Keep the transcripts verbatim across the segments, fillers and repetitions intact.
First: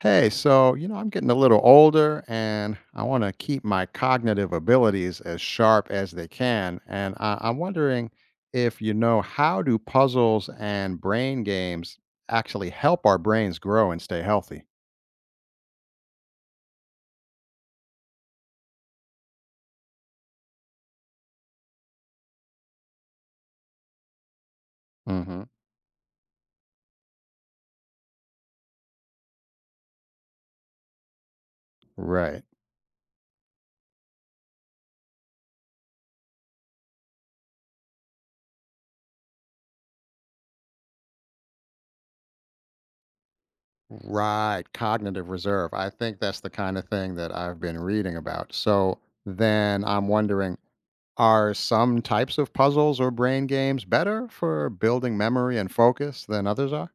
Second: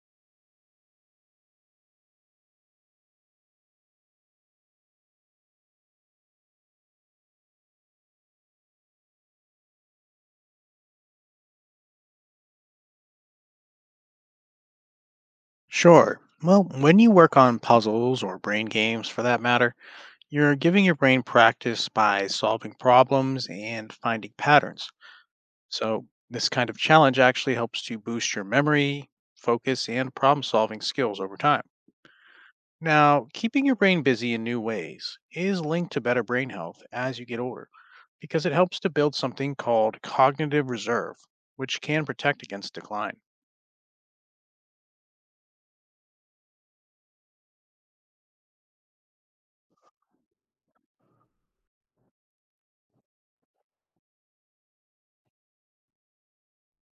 Hey, so, you know, I'm getting a little older and I want to keep my cognitive abilities as sharp as they can. And I, I'm wondering if you know how do puzzles and brain games actually help our brains grow and stay healthy? Sure. Well, when you work on puzzles or brain games for that matter, you're giving your brain practice by solving problems and finding patterns. Hmm. So, this kind of challenge actually helps to boost your memory, focus, and problem solving skills over time. Right. Now, keeping your brain busy in new ways is linked to better brain health as you get older because it helps to build something called cognitive reserve, which can protect against decline. Right. Cognitive reserve. I think that's the kind of thing that I've been reading about. So then I'm wondering are some types of puzzles or brain games better for building memory and focus than others are?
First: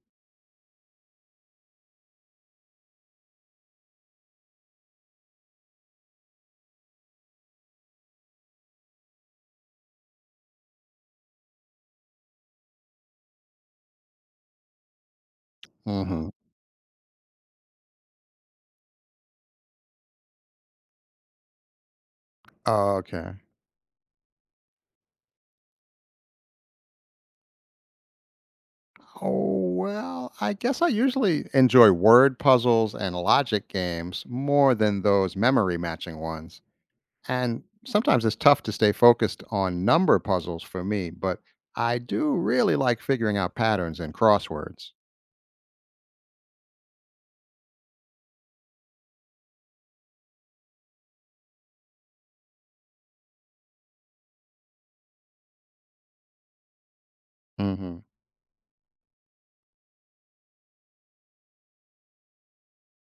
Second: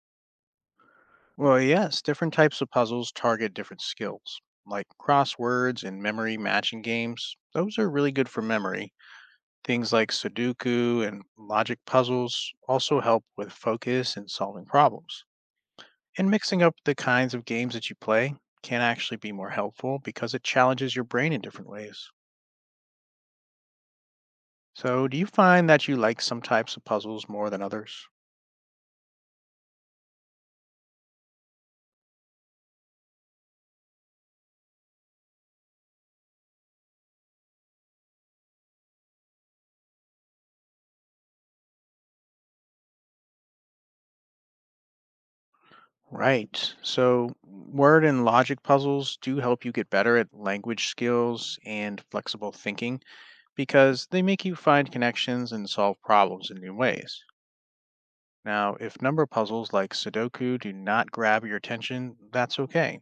Well, yes, different types of puzzles target different skills, like crosswords and memory matching games. Those are really good for memory. Things like Sudoku and logic puzzles also help with focus and solving problems. Hmm. And mixing up the kinds of games that you play can actually be more helpful because it challenges your brain in different ways. Okay. So, do you find that you like some types of puzzles more than others? Oh, well, I guess I usually enjoy word puzzles and logic games more than those memory matching ones. And sometimes it's tough to stay focused on number puzzles for me, but I do really like figuring out patterns in crosswords. Right. So, word and logic puzzles do help you get better at language skills and flexible thinking because they make you find connections and solve problems in new ways. Hmm. Now, if number puzzles like Sudoku do not grab your attention, that's okay.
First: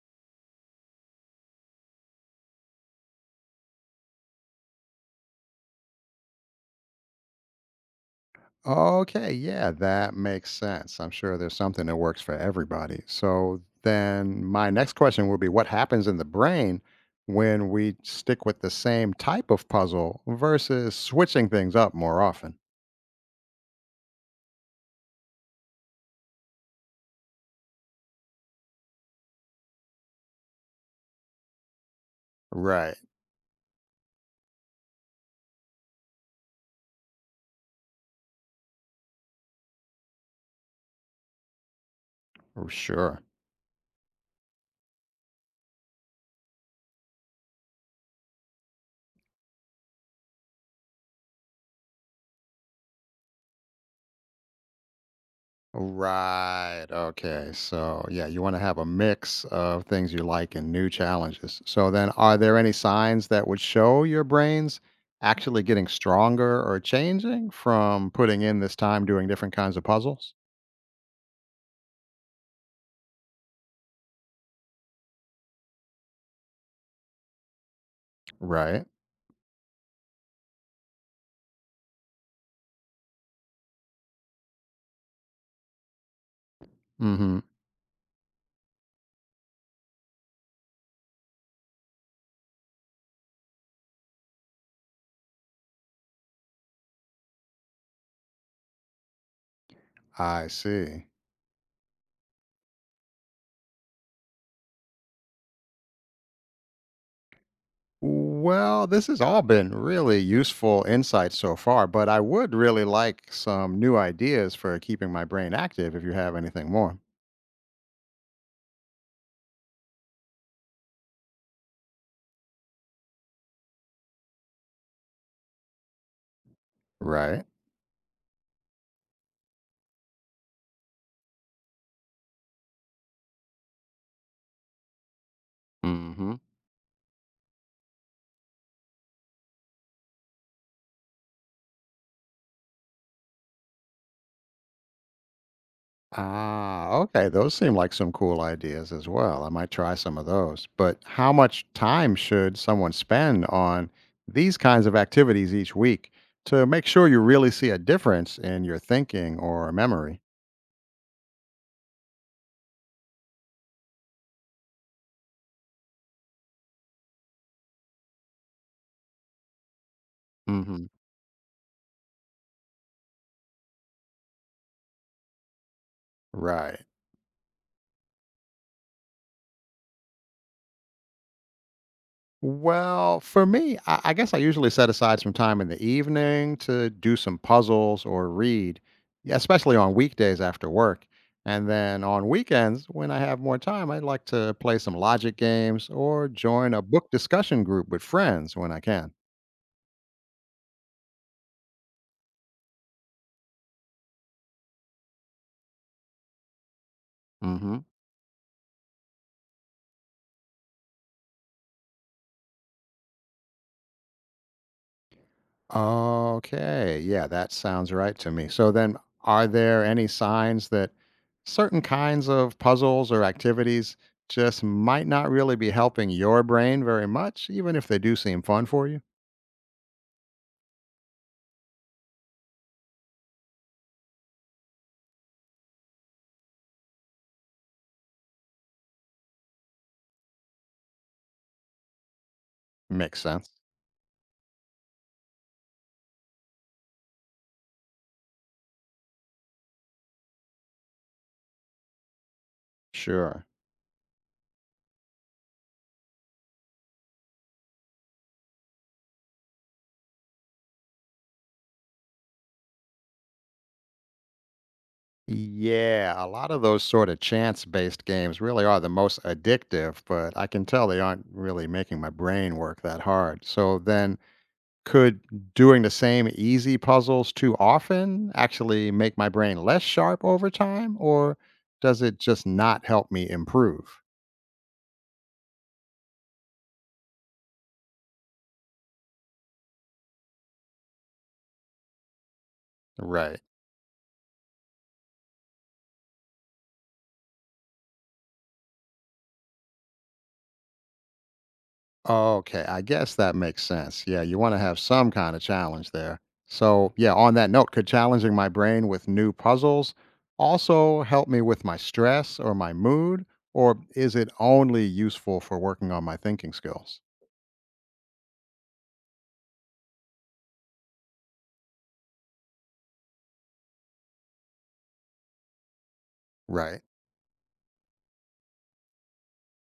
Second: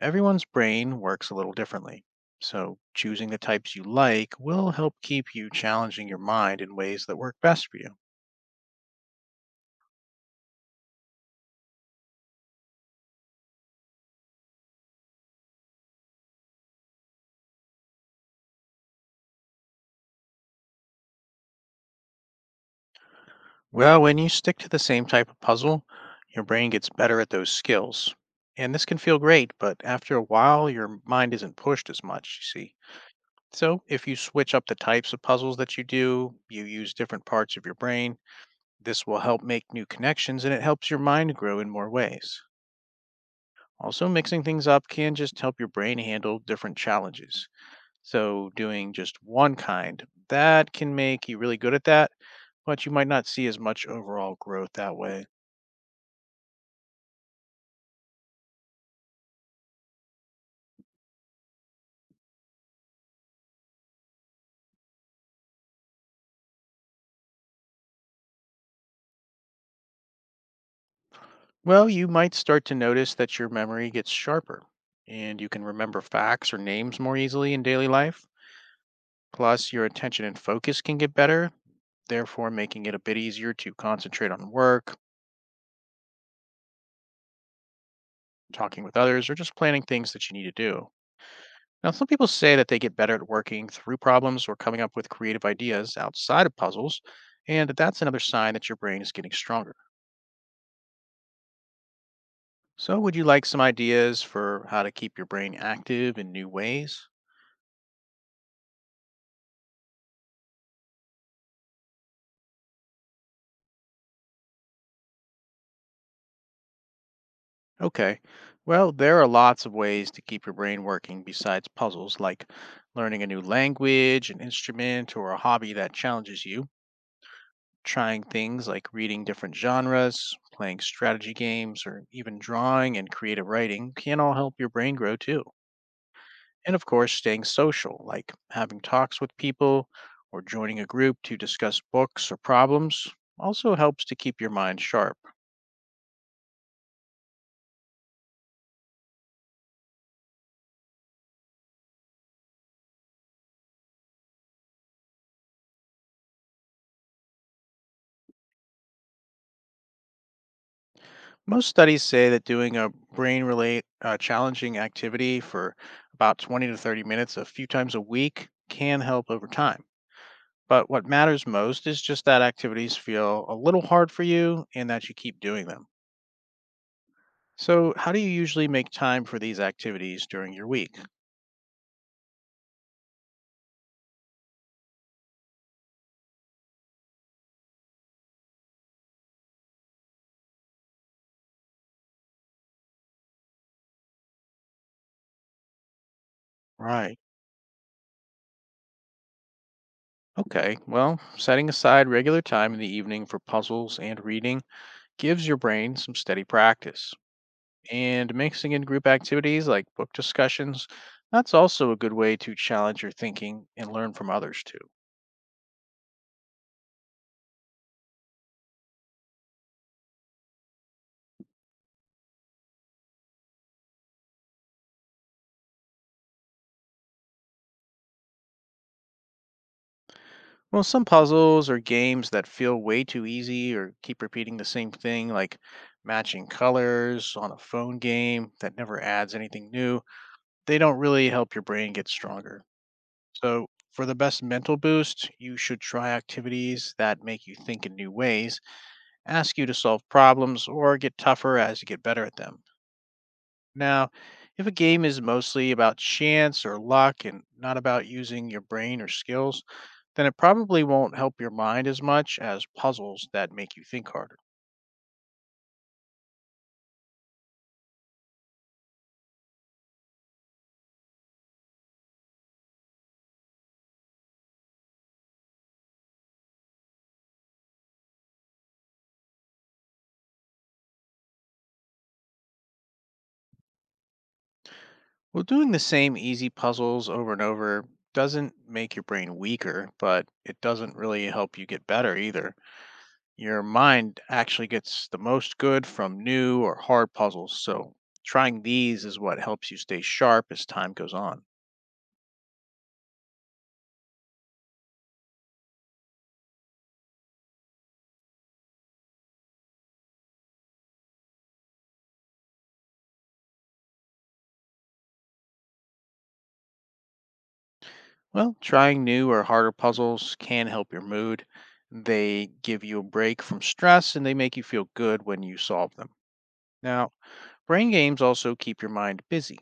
Everyone's brain works a little differently. So, choosing the types you like will help keep you challenging your mind in ways that work best for you. Okay, yeah, that makes sense. I'm sure there's something that works for everybody. So then my next question will be what happens in the brain when we stick with the same type of puzzle versus switching things up more often? Well, when you stick to the same type of puzzle, your brain gets better at those skills. And this can feel great, but after a while, your mind isn't pushed as much, you see. Right. So, if you switch up the types of puzzles that you do, you use different parts of your brain, this will help make new connections and it helps your mind grow in more ways. Sure. Also, mixing things up can just help your brain handle different challenges. So, doing just one kind, that can make you really good at that, but you might not see as much overall growth that way. Right. Okay. So, yeah, you want to have a mix of things you like and new challenges. So then, are there any signs that would show your brain's actually getting stronger or changing from putting in this time doing different kinds of puzzles? Well, you might start to notice that your memory gets sharper and you can remember facts or names more easily in daily life. Right. Plus, your attention and focus can get better, therefore, making it a bit easier to concentrate on work, Mhm. talking with others, or just planning things that you need to do. Now, some people say that they get better at working through problems or coming up with creative ideas outside of puzzles, and that that's another sign that your brain is getting stronger. I see. So, would you like some ideas for how to keep your brain active in new ways? Well, this has all been really useful insights so far, but I would really like some new ideas for keeping my brain active if you have anything more. Okay. Well, there are lots of ways to keep your brain working besides puzzles, like learning a new language, an instrument, or a hobby that challenges you, Right. trying things like reading different genres, playing strategy games, or even drawing and creative writing can all help your brain grow too. Mhm. And of course, staying social, like having talks with people or joining a group to discuss books or problems, also helps to keep your mind sharp. Ah, okay. Those seem like some cool ideas as well. I might try some of those. But how much time should someone spend on these kinds of activities each week to make sure you really see a difference in your thinking or memory? Most studies say that doing a brain relate uh, challenging activity for about twenty to thirty minutes a few times a week can help over time. Hmm. But what matters most is just that activities feel a little hard for you and that you keep doing them. Right. So, how do you usually make time for these activities during your week? Well, for me, I, I guess I usually set aside some time in the evening to do some puzzles or read, yeah, especially on weekdays after work. And then on weekends, when I have more time, I'd like to play some logic games or join a book Right. discussion group with friends when I can. Okay. Well, setting aside regular time in the evening for puzzles and reading gives your brain some steady practice, Hmm. and mixing in group activities like book discussions. That's also a good way to challenge your thinking and learn from others too. Okay. Yeah, that sounds right to me. So then, are there any signs that certain kinds of puzzles or activities just might not really be helping your brain very much, even if they do seem fun for you? Well, some puzzles or games that feel way too easy or keep repeating the same thing, like matching colors on a phone game that never adds anything new, they don't really help your brain get stronger. Makes sense. So, for the best mental boost, you should try activities that make you think in new ways, ask you to solve problems, or get tougher as you get better at them. Sure. Now, if a game is mostly about chance or luck and not about using your brain or skills, then it probably won't help your mind as much as puzzles that make you think harder. Yeah, a lot of those sort of chance based games really are the most addictive, but I can tell they aren't really making my brain work that hard. So then, Could doing the same easy puzzles too often actually make my brain less sharp over time, or does it just not help me improve? Well, doing the same easy puzzles over and over doesn't make your brain weaker, but it doesn't really help you get better either. Right. Your mind actually gets the most good from new or hard puzzles, so trying these is what helps you stay sharp as time goes on. Okay, I guess that makes sense. Yeah, you want to have some kind of challenge there. So, yeah, on that note, could challenging my brain with new puzzles also help me with my stress or my mood, or is it only useful for working on my thinking skills? Well, trying new or harder puzzles can help your mood. They give you a break from stress and they make you feel good when you solve them. Right. Now, brain games also keep your mind busy.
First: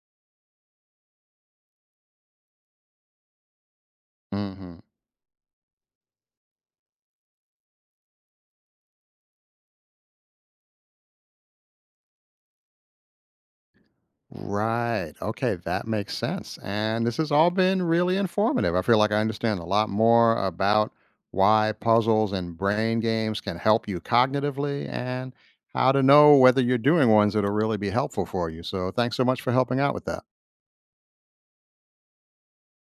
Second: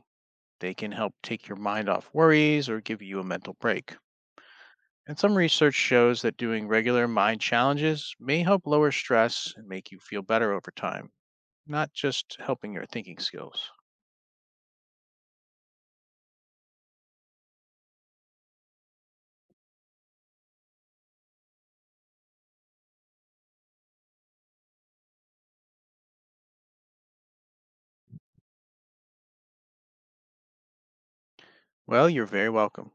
They can help take your mind off worries or give you a mental break. Hmm. And some research shows that doing regular mind challenges may help lower stress and make you feel better over time, not just helping your thinking skills. Right. Okay, that makes sense. And this has all been really informative. I feel like I understand a lot more about why puzzles and brain games can help you cognitively and how to know whether you're doing ones that'll really be helpful for you. So, thanks so much for helping out with that. Well, you're very welcome.